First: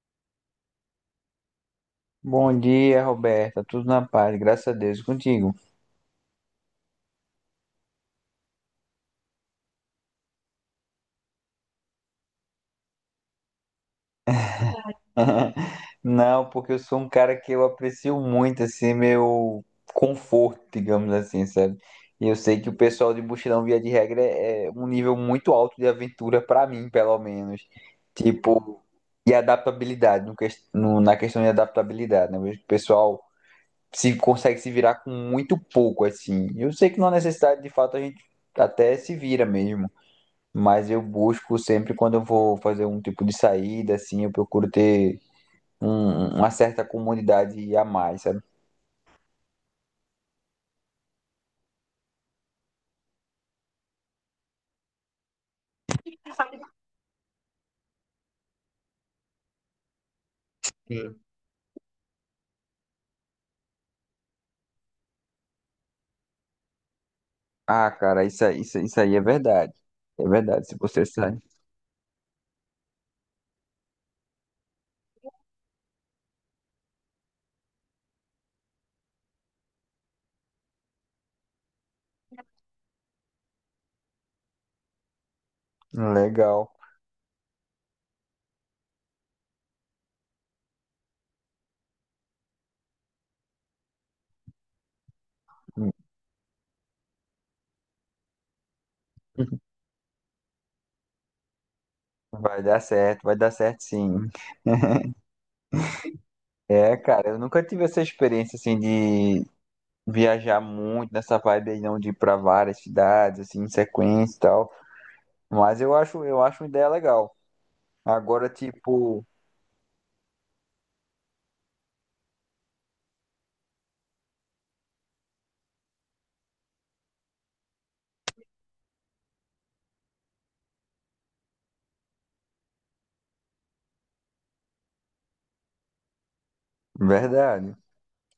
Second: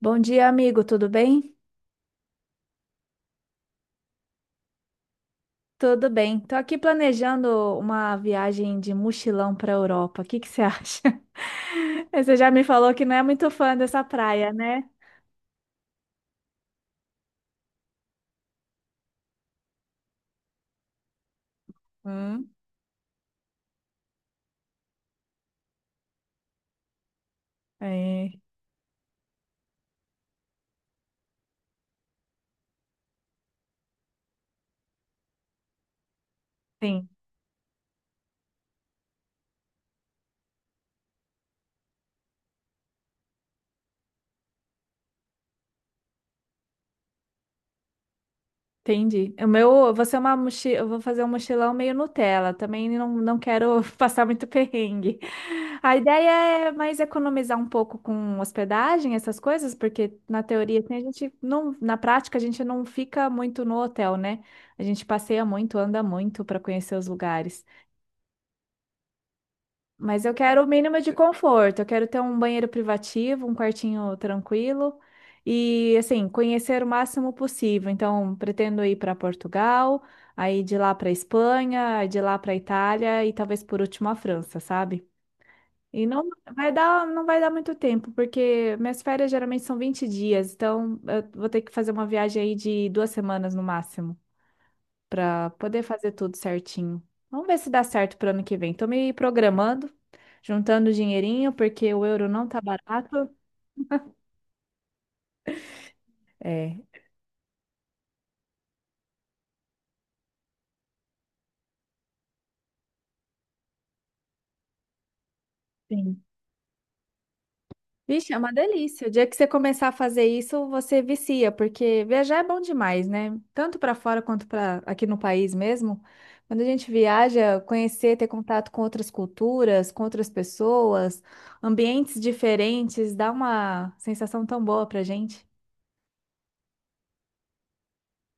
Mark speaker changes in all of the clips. Speaker 1: Bom dia, amigo, tudo bem?
Speaker 2: Bom dia, Roberta. Tudo na paz, graças a Deus. E contigo?
Speaker 1: Tudo bem. Tô aqui planejando uma viagem de mochilão para a Europa. O que que você acha? Você já me falou que não é muito fã dessa praia, né?
Speaker 2: Não, porque eu sou um cara que eu aprecio muito, assim, meu conforto, digamos assim, sabe? E eu
Speaker 1: Hum?
Speaker 2: sei que o pessoal de mochilão, via de regra, é um nível muito alto de aventura pra mim, pelo menos.
Speaker 1: É,
Speaker 2: Tipo, e adaptabilidade, na questão de adaptabilidade, né? Eu vejo que o pessoal se consegue se virar com muito pouco, assim. Eu sei que não
Speaker 1: sim.
Speaker 2: há necessidade, de fato, a gente até se vira mesmo. Mas eu busco sempre quando eu vou fazer um tipo de saída, assim, eu procuro ter uma certa comunidade a mais, sabe?
Speaker 1: Entendi. O meu, você é uma mochila, eu vou fazer um mochilão meio Nutella. Também não, quero passar muito perrengue. A ideia é mais economizar um pouco com hospedagem, essas coisas, porque na teoria assim, a
Speaker 2: Sim.
Speaker 1: gente não, na prática a gente não fica muito no hotel, né? A gente passeia muito, anda muito para conhecer os lugares.
Speaker 2: Ah, cara, isso aí é verdade.
Speaker 1: Mas
Speaker 2: É
Speaker 1: eu quero o
Speaker 2: verdade, se
Speaker 1: mínimo
Speaker 2: você
Speaker 1: de
Speaker 2: sai.
Speaker 1: conforto. Eu quero ter um banheiro privativo, um quartinho tranquilo e, assim, conhecer o máximo possível. Então, pretendo ir para Portugal, aí de lá para Espanha, aí de lá para Itália e talvez por último a França, sabe? E não
Speaker 2: Legal.
Speaker 1: vai dar, não vai dar muito tempo, porque minhas férias geralmente são 20 dias, então eu vou ter que fazer uma viagem aí de 2 semanas no máximo para poder fazer tudo certinho. Vamos ver se dá certo para ano que vem. Tô me programando, juntando dinheirinho, porque o euro não tá barato.
Speaker 2: Vai dar certo sim.
Speaker 1: É,
Speaker 2: É, cara, eu nunca tive essa experiência, assim, de viajar muito nessa vibe aí, não, de ir pra várias cidades, assim, em sequência e tal. Mas
Speaker 1: sim.
Speaker 2: eu acho uma ideia legal.
Speaker 1: Vixe, é
Speaker 2: Agora,
Speaker 1: uma delícia. O dia
Speaker 2: tipo,
Speaker 1: que você começar a fazer isso, você vicia, porque viajar é bom demais, né? Tanto para fora quanto para aqui no país mesmo. Quando a gente viaja, conhecer, ter contato com outras culturas, com outras pessoas, ambientes diferentes, dá uma sensação tão boa pra gente.
Speaker 2: verdade.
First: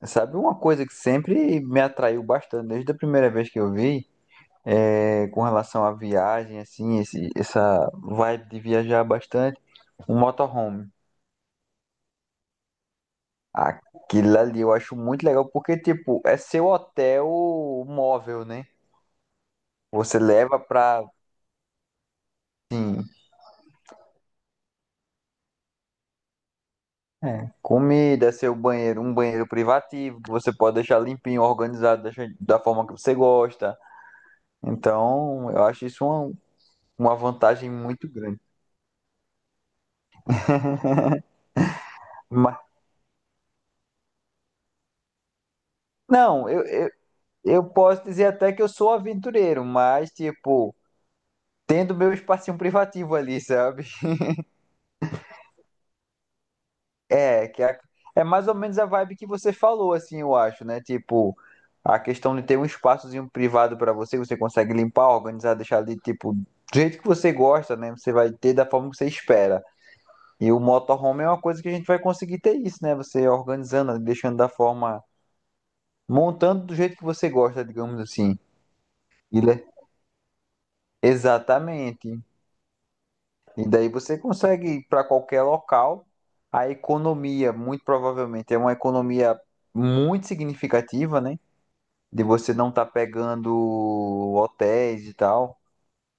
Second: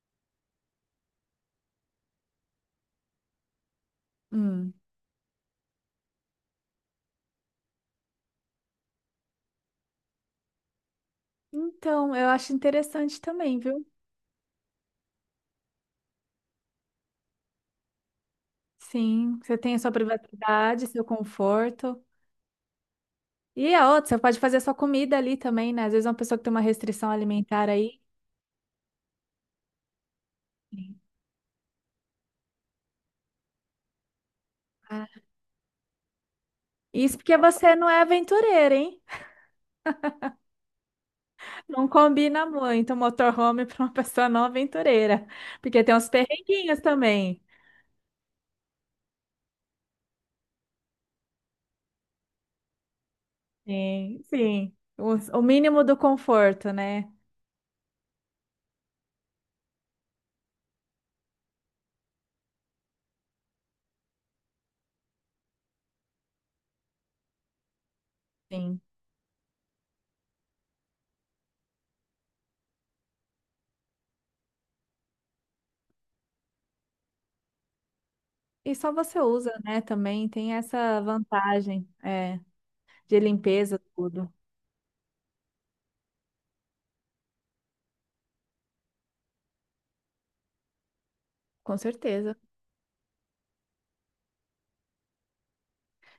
Speaker 2: Sabe uma coisa que sempre me atraiu bastante, desde a primeira vez que eu vi,
Speaker 1: Hum.
Speaker 2: é, com relação à viagem, assim, essa vibe de viajar bastante, um motorhome.
Speaker 1: Então, eu acho interessante também, viu?
Speaker 2: Aquilo ali eu acho muito legal, porque, tipo, é seu hotel móvel, né?
Speaker 1: Sim, você tem a sua
Speaker 2: Você leva
Speaker 1: privacidade,
Speaker 2: pra,
Speaker 1: seu conforto.
Speaker 2: assim,
Speaker 1: E a outra, você pode fazer a sua comida ali também, né? Às vezes uma pessoa que tem uma restrição
Speaker 2: é,
Speaker 1: alimentar aí.
Speaker 2: comida, seu banheiro, um banheiro privativo, que você pode
Speaker 1: Sim.
Speaker 2: deixar limpinho, organizado, deixar da forma que você gosta.
Speaker 1: Ah,
Speaker 2: Então, eu acho isso uma
Speaker 1: isso porque
Speaker 2: vantagem
Speaker 1: você não é
Speaker 2: muito grande.
Speaker 1: aventureira, hein? Não combina
Speaker 2: Mas,
Speaker 1: muito motorhome para uma pessoa não aventureira. Porque tem uns
Speaker 2: não, eu,
Speaker 1: perrenguinhos
Speaker 2: eu
Speaker 1: também.
Speaker 2: Eu posso dizer até que eu sou aventureiro, mas, tipo, tendo meu espacinho privativo ali, sabe?
Speaker 1: Sim, sim. O mínimo do conforto, né?
Speaker 2: É, é mais ou menos a vibe que você falou, assim, eu acho, né? Tipo, a questão de ter um espaçozinho privado pra você, você consegue limpar, organizar, deixar ali, tipo, do jeito que você gosta, né? Você vai ter da
Speaker 1: Sim.
Speaker 2: forma que você espera. E o motorhome é uma coisa que a gente vai conseguir ter isso, né? Você organizando, deixando da forma, montando do jeito que você gosta, digamos assim.
Speaker 1: E só você
Speaker 2: Ele
Speaker 1: usa,
Speaker 2: é-
Speaker 1: né? Também tem essa vantagem,
Speaker 2: Exatamente.
Speaker 1: é, de
Speaker 2: E
Speaker 1: limpeza,
Speaker 2: daí você
Speaker 1: tudo.
Speaker 2: consegue ir para qualquer local. A economia, muito provavelmente, é uma economia muito significativa, né?
Speaker 1: Com
Speaker 2: De
Speaker 1: certeza.
Speaker 2: você não estar pegando hotéis e tal.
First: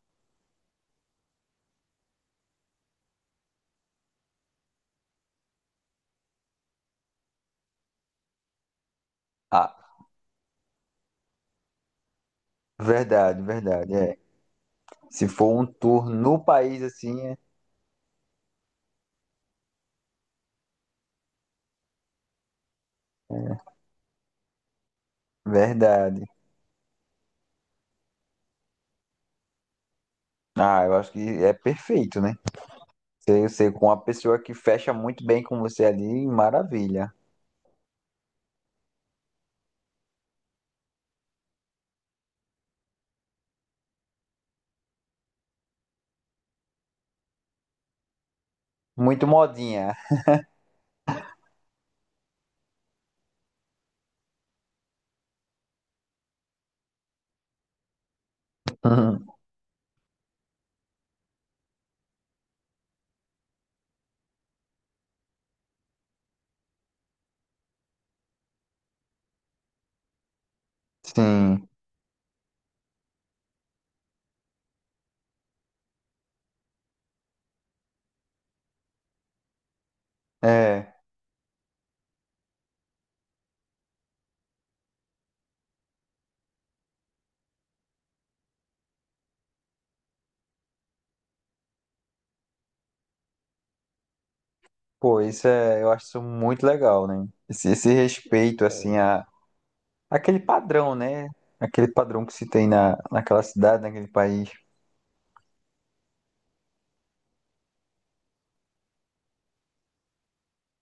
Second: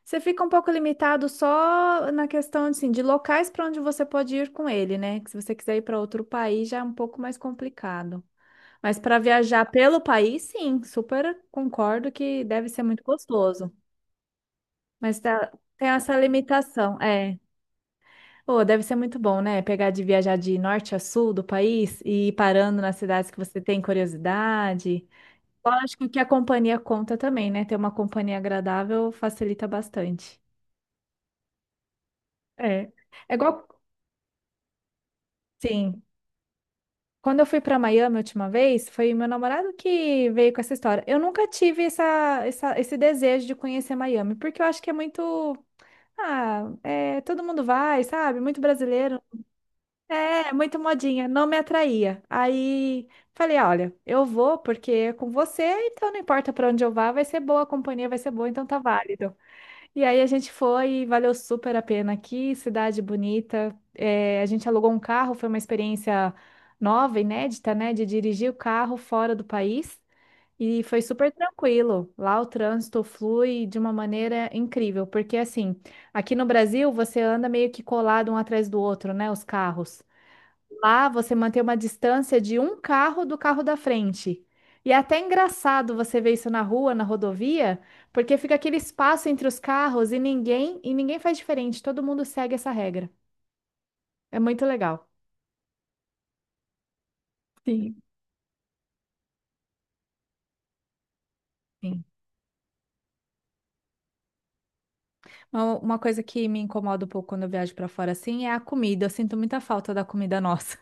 Speaker 1: Você fica um pouco limitado só na questão assim, de locais para onde você pode ir com ele, né? Que se você quiser ir para outro país já é um pouco mais complicado. Mas para viajar
Speaker 2: Ah,
Speaker 1: pelo país, sim, super concordo que deve ser muito
Speaker 2: verdade,
Speaker 1: gostoso.
Speaker 2: verdade. É.
Speaker 1: Mas
Speaker 2: Se
Speaker 1: tá-
Speaker 2: for um
Speaker 1: Tem
Speaker 2: tour
Speaker 1: essa
Speaker 2: no país
Speaker 1: limitação,
Speaker 2: assim,
Speaker 1: é.
Speaker 2: é
Speaker 1: Oh, deve ser muito bom, né? Pegar de viajar de norte a sul do país e ir parando nas cidades que você tem curiosidade. Eu acho que o que a
Speaker 2: verdade.
Speaker 1: companhia conta também, né? Ter uma companhia agradável facilita bastante.
Speaker 2: Ah, eu acho que é perfeito, né?
Speaker 1: É. É
Speaker 2: Você,
Speaker 1: igual,
Speaker 2: você com uma pessoa que fecha muito bem com você
Speaker 1: sim.
Speaker 2: ali, maravilha.
Speaker 1: Quando eu fui para Miami a última vez, foi meu namorado que veio com essa história. Eu nunca tive esse desejo de conhecer Miami, porque eu acho que é muito. Ah, é, todo mundo vai, sabe? Muito brasileiro.
Speaker 2: Muito modinha.
Speaker 1: É, muito modinha. Não me atraía. Aí falei: "Ah, olha, eu vou porque é com você, então não importa para onde eu vá, vai ser boa a companhia, vai ser boa, então tá válido. E aí a gente foi e valeu super a pena. Aqui, cidade bonita. É, a gente alugou um carro, foi uma experiência nova, inédita, né? De dirigir o carro fora do país. E foi super
Speaker 2: Sim,
Speaker 1: tranquilo. Lá o trânsito flui de uma maneira incrível, porque assim, aqui no Brasil você anda meio que colado um atrás do outro, né? Os carros.
Speaker 2: é.
Speaker 1: Lá você mantém uma distância de um carro do carro da frente. E é até engraçado você ver isso na rua, na rodovia, porque fica aquele espaço entre os carros e ninguém faz diferente. Todo mundo segue essa regra. É muito legal.
Speaker 2: Pô, isso é, eu acho isso muito legal, né? Esse
Speaker 1: Sim.
Speaker 2: respeito. É, assim, a, aquele padrão, né? Aquele
Speaker 1: Sim.
Speaker 2: padrão que se tem na, naquela cidade, naquele país.
Speaker 1: Uma coisa que me incomoda um pouco quando eu viajo para fora assim é a comida. Eu sinto muita falta da comida nossa.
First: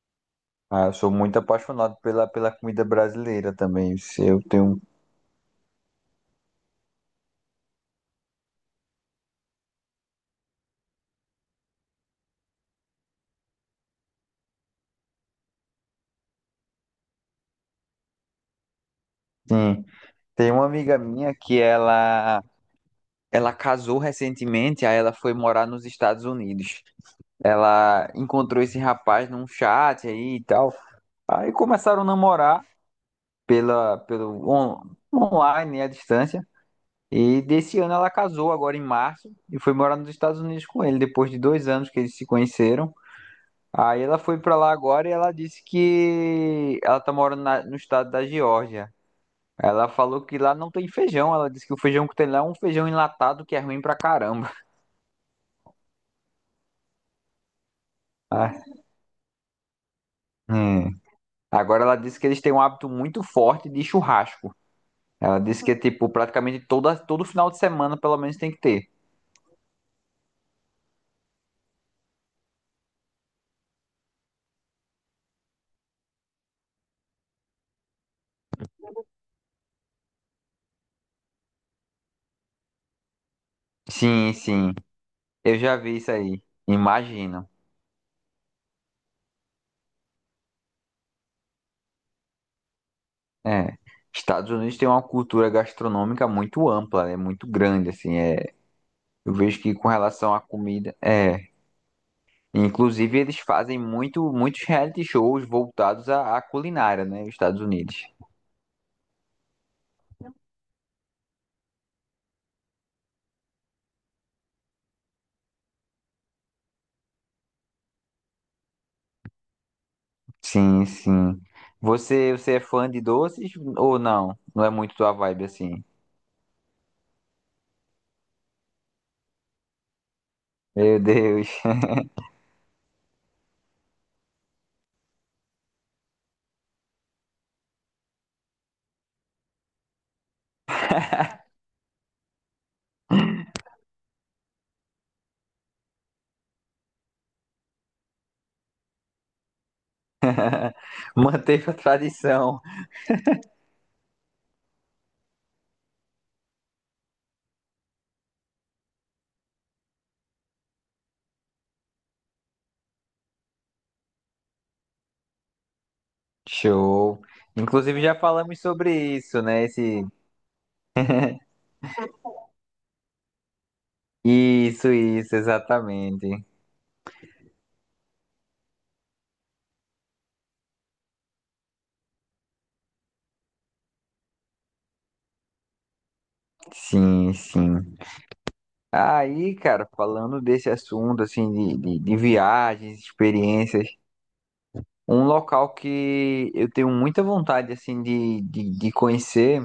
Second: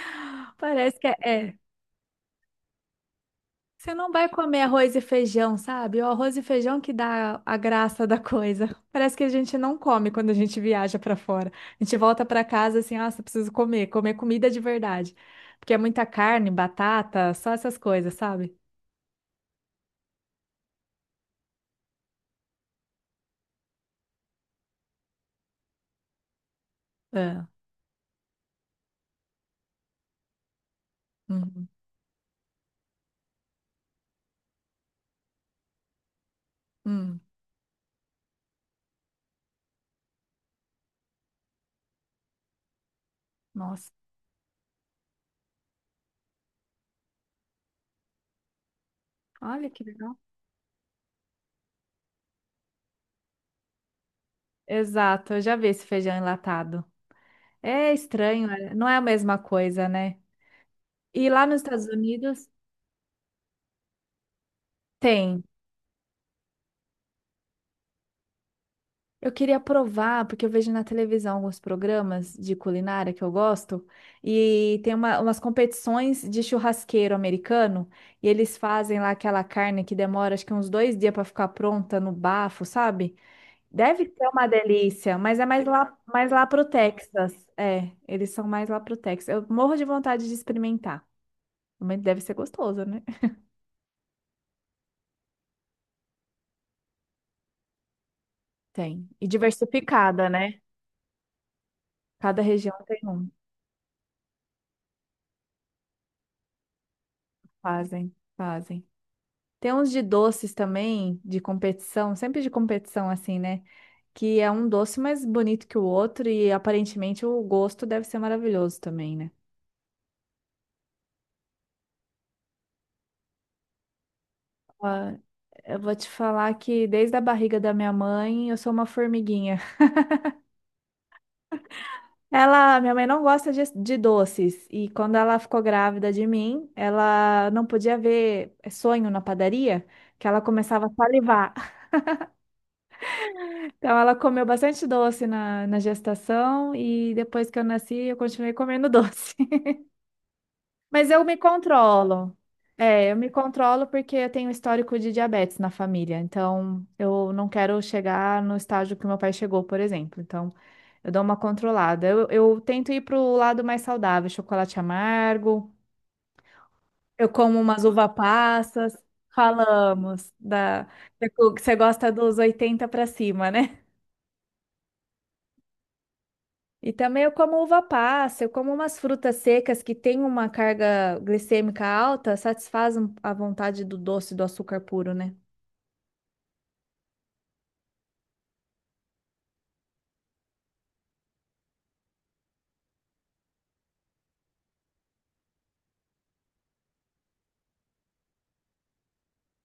Speaker 2: Ah, eu
Speaker 1: Parece que
Speaker 2: sou muito apaixonado pela, pela comida brasileira
Speaker 1: você
Speaker 2: também.
Speaker 1: não
Speaker 2: Se
Speaker 1: vai
Speaker 2: Eu
Speaker 1: comer
Speaker 2: tenho,
Speaker 1: arroz e feijão, sabe? O arroz e feijão que dá a graça da coisa. Parece que a gente não come quando a gente viaja pra fora. A gente volta pra casa assim, nossa, preciso comer, comer comida de verdade. Porque é muita carne, batata, só essas coisas, sabe?
Speaker 2: sim, tem uma amiga minha que ela casou recentemente, aí ela foi morar nos Estados Unidos.
Speaker 1: É.
Speaker 2: Ela encontrou esse rapaz num chat aí e tal. Aí
Speaker 1: Uhum.
Speaker 2: começaram a namorar pelo online, né, à distância.
Speaker 1: Hum.
Speaker 2: E desse ano ela casou agora em março e foi morar nos Estados Unidos com ele, depois de 2 anos que eles se conheceram.
Speaker 1: Nossa,
Speaker 2: Aí ela foi pra lá agora e ela disse que ela tá morando no estado da Geórgia.
Speaker 1: olha que
Speaker 2: Ela
Speaker 1: legal.
Speaker 2: falou que lá não tem feijão. Ela disse que o feijão que tem lá é um feijão enlatado que é ruim pra caramba.
Speaker 1: Exato, eu já vi esse feijão enlatado.
Speaker 2: Ah,
Speaker 1: Não é a mesma coisa, né?
Speaker 2: hum.
Speaker 1: E lá nos
Speaker 2: Agora
Speaker 1: Estados
Speaker 2: ela disse que eles
Speaker 1: Unidos
Speaker 2: têm um hábito muito forte de churrasco. Ela
Speaker 1: tem.
Speaker 2: disse que é tipo todo final de semana, pelo menos, tem que ter.
Speaker 1: Eu queria provar, porque eu vejo na televisão alguns programas de culinária que eu gosto, e tem umas competições de churrasqueiro americano, e eles fazem lá aquela carne que demora acho que uns 2 dias para ficar pronta no bafo, sabe? Deve ser
Speaker 2: Sim,
Speaker 1: uma
Speaker 2: sim.
Speaker 1: delícia, mas é
Speaker 2: Eu já vi isso
Speaker 1: mais
Speaker 2: aí.
Speaker 1: lá pro Texas.
Speaker 2: Imagino.
Speaker 1: É, eles são mais lá pro Texas. Eu morro de vontade de experimentar. Mas deve ser gostoso, né?
Speaker 2: É, Estados Unidos tem uma cultura gastronômica muito ampla, é muito grande, assim, é,
Speaker 1: Tem. E
Speaker 2: eu vejo que com
Speaker 1: diversificada,
Speaker 2: relação à
Speaker 1: né?
Speaker 2: comida, é,
Speaker 1: Cada região tem
Speaker 2: inclusive
Speaker 1: um.
Speaker 2: eles fazem muitos reality shows voltados à, à culinária, né, os Estados Unidos.
Speaker 1: Fazem, fazem. Tem uns de doces também, de competição, sempre de competição assim, né? Que é um doce mais bonito que o outro e aparentemente o gosto deve ser maravilhoso também, né?
Speaker 2: Sim, sim. Você, você é fã de doces ou não? Não é
Speaker 1: Ó,
Speaker 2: muito tua vibe,
Speaker 1: eu
Speaker 2: assim?
Speaker 1: vou te falar que desde a barriga da minha mãe eu sou uma formiguinha.
Speaker 2: Meu Deus,
Speaker 1: Minha mãe não gosta de doces e quando ela ficou grávida de mim, ela não podia ver sonho na padaria, que ela começava a salivar. Então ela comeu bastante doce na gestação e depois que eu nasci eu continuei comendo doce. Mas eu me
Speaker 2: manteve a
Speaker 1: controlo.
Speaker 2: tradição.
Speaker 1: É, eu me controlo porque eu tenho histórico de diabetes na família. Então, eu não quero chegar no estágio que meu pai chegou, por exemplo. Então, eu dou uma controlada. Eu tento ir pro lado mais saudável, chocolate amargo.
Speaker 2: Show.
Speaker 1: Eu como umas
Speaker 2: Inclusive
Speaker 1: uva
Speaker 2: já falamos sobre
Speaker 1: passas.
Speaker 2: isso, né, esse...
Speaker 1: Falamos da... Você gosta dos 80 para cima, né?
Speaker 2: Isso, exatamente.
Speaker 1: E também eu como uva passa, eu como umas frutas secas que têm uma carga glicêmica alta, satisfazem a vontade do doce do açúcar puro, né?
Speaker 2: Sim, sim. Aí, cara, falando desse assunto, assim, de viagens, experiências, um local que eu tenho muita vontade, assim, de conhecer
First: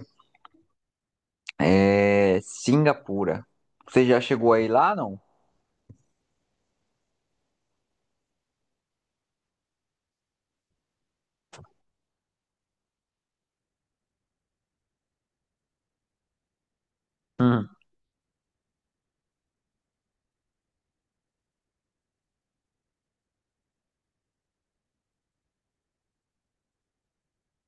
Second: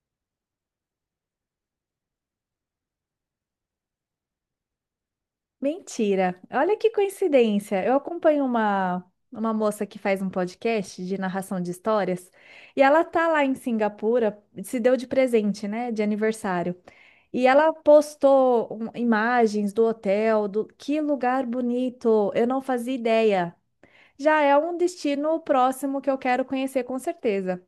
Speaker 2: é Singapura. Você já chegou aí lá, não?
Speaker 1: Mentira! Olha que coincidência! Eu acompanho uma moça que faz um podcast de narração de histórias e ela tá lá em Singapura, se deu de presente, né? De aniversário. E
Speaker 2: Hum.
Speaker 1: ela postou imagens do hotel, do que lugar bonito! Eu não fazia ideia. Já é um destino próximo que eu quero conhecer com certeza.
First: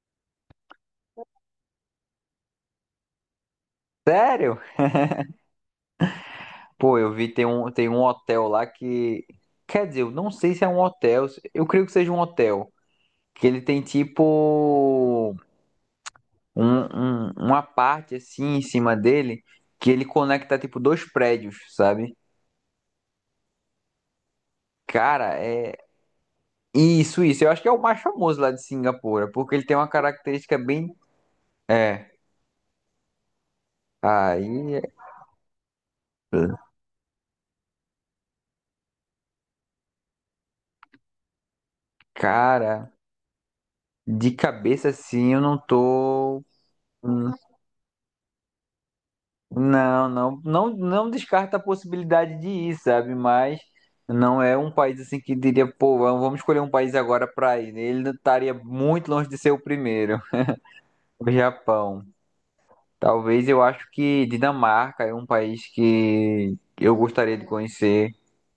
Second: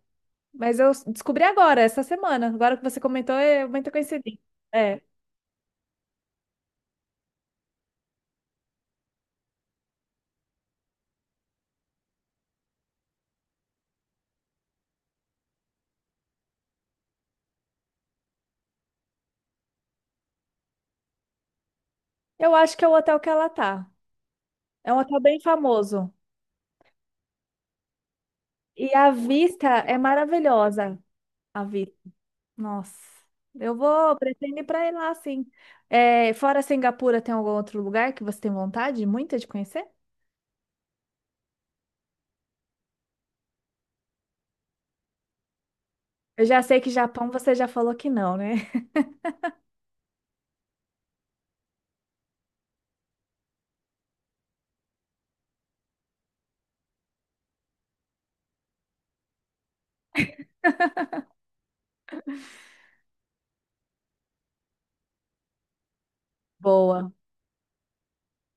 Speaker 1: Mas eu descobri agora, essa semana. Agora que você comentou, é muita coincidência.
Speaker 2: Sério?
Speaker 1: É.
Speaker 2: Pô, eu vi tem tem um hotel lá que... Quer dizer, eu não sei se é um hotel. Eu creio que seja um hotel. Que ele tem tipo um, uma parte assim em cima dele que ele conecta tipo dois prédios, sabe?
Speaker 1: Eu acho que é o hotel que ela tá. É um hotel
Speaker 2: Cara,
Speaker 1: bem
Speaker 2: é.
Speaker 1: famoso.
Speaker 2: Isso, isso. Eu acho que é o mais famoso lá de
Speaker 1: E a
Speaker 2: Singapura, porque ele
Speaker 1: vista
Speaker 2: tem uma
Speaker 1: é
Speaker 2: característica bem...
Speaker 1: maravilhosa. A vista.
Speaker 2: É.
Speaker 1: Nossa. Eu vou, pretendo ir
Speaker 2: Aí,
Speaker 1: pra ir lá, sim. É, fora Singapura, tem algum outro lugar que você tem vontade muita de conhecer?
Speaker 2: cara, de cabeça assim, eu não tô.
Speaker 1: Eu já sei que Japão
Speaker 2: Hum,
Speaker 1: você já falou que não, né?
Speaker 2: não, não, não, não descarta a possibilidade de ir, sabe? Mas não é um país assim que diria, pô, vamos escolher um país agora pra ir. Ele estaria muito longe de ser o primeiro. O Japão. Talvez eu acho que Dinamarca é um país que eu
Speaker 1: Boa.
Speaker 2: gostaria de conhecer.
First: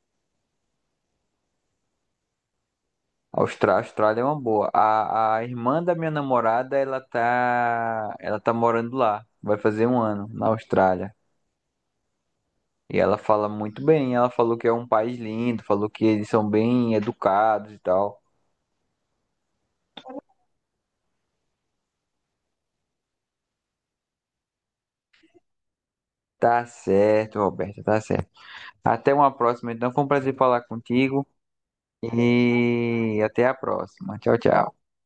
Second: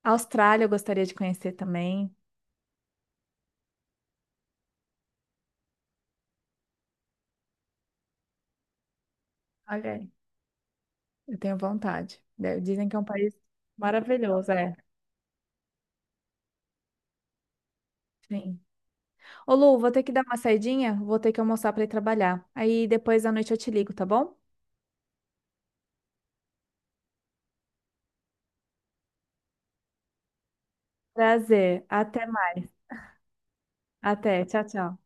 Speaker 1: Austrália eu gostaria de conhecer também.
Speaker 2: A Austrália é uma boa. A irmã da minha namorada, ela tá morando lá. Vai fazer
Speaker 1: Olha
Speaker 2: um
Speaker 1: aí.
Speaker 2: ano na Austrália.
Speaker 1: Eu tenho vontade. De- dizem que é
Speaker 2: E
Speaker 1: um
Speaker 2: ela
Speaker 1: país
Speaker 2: fala muito bem. Ela
Speaker 1: maravilhoso,
Speaker 2: falou que é
Speaker 1: é.
Speaker 2: um país lindo, falou que eles são bem educados e tal.
Speaker 1: Sim. Ô, Lu, vou ter que dar uma saidinha, vou ter que almoçar para ir trabalhar. Aí depois da noite eu te ligo, tá bom?
Speaker 2: Tá certo, Roberta, tá certo. Até uma próxima, então. Foi um prazer falar contigo.
Speaker 1: Prazer. Até mais.
Speaker 2: E até a próxima. Tchau,
Speaker 1: Até. Tchau,
Speaker 2: tchau.
Speaker 1: tchau.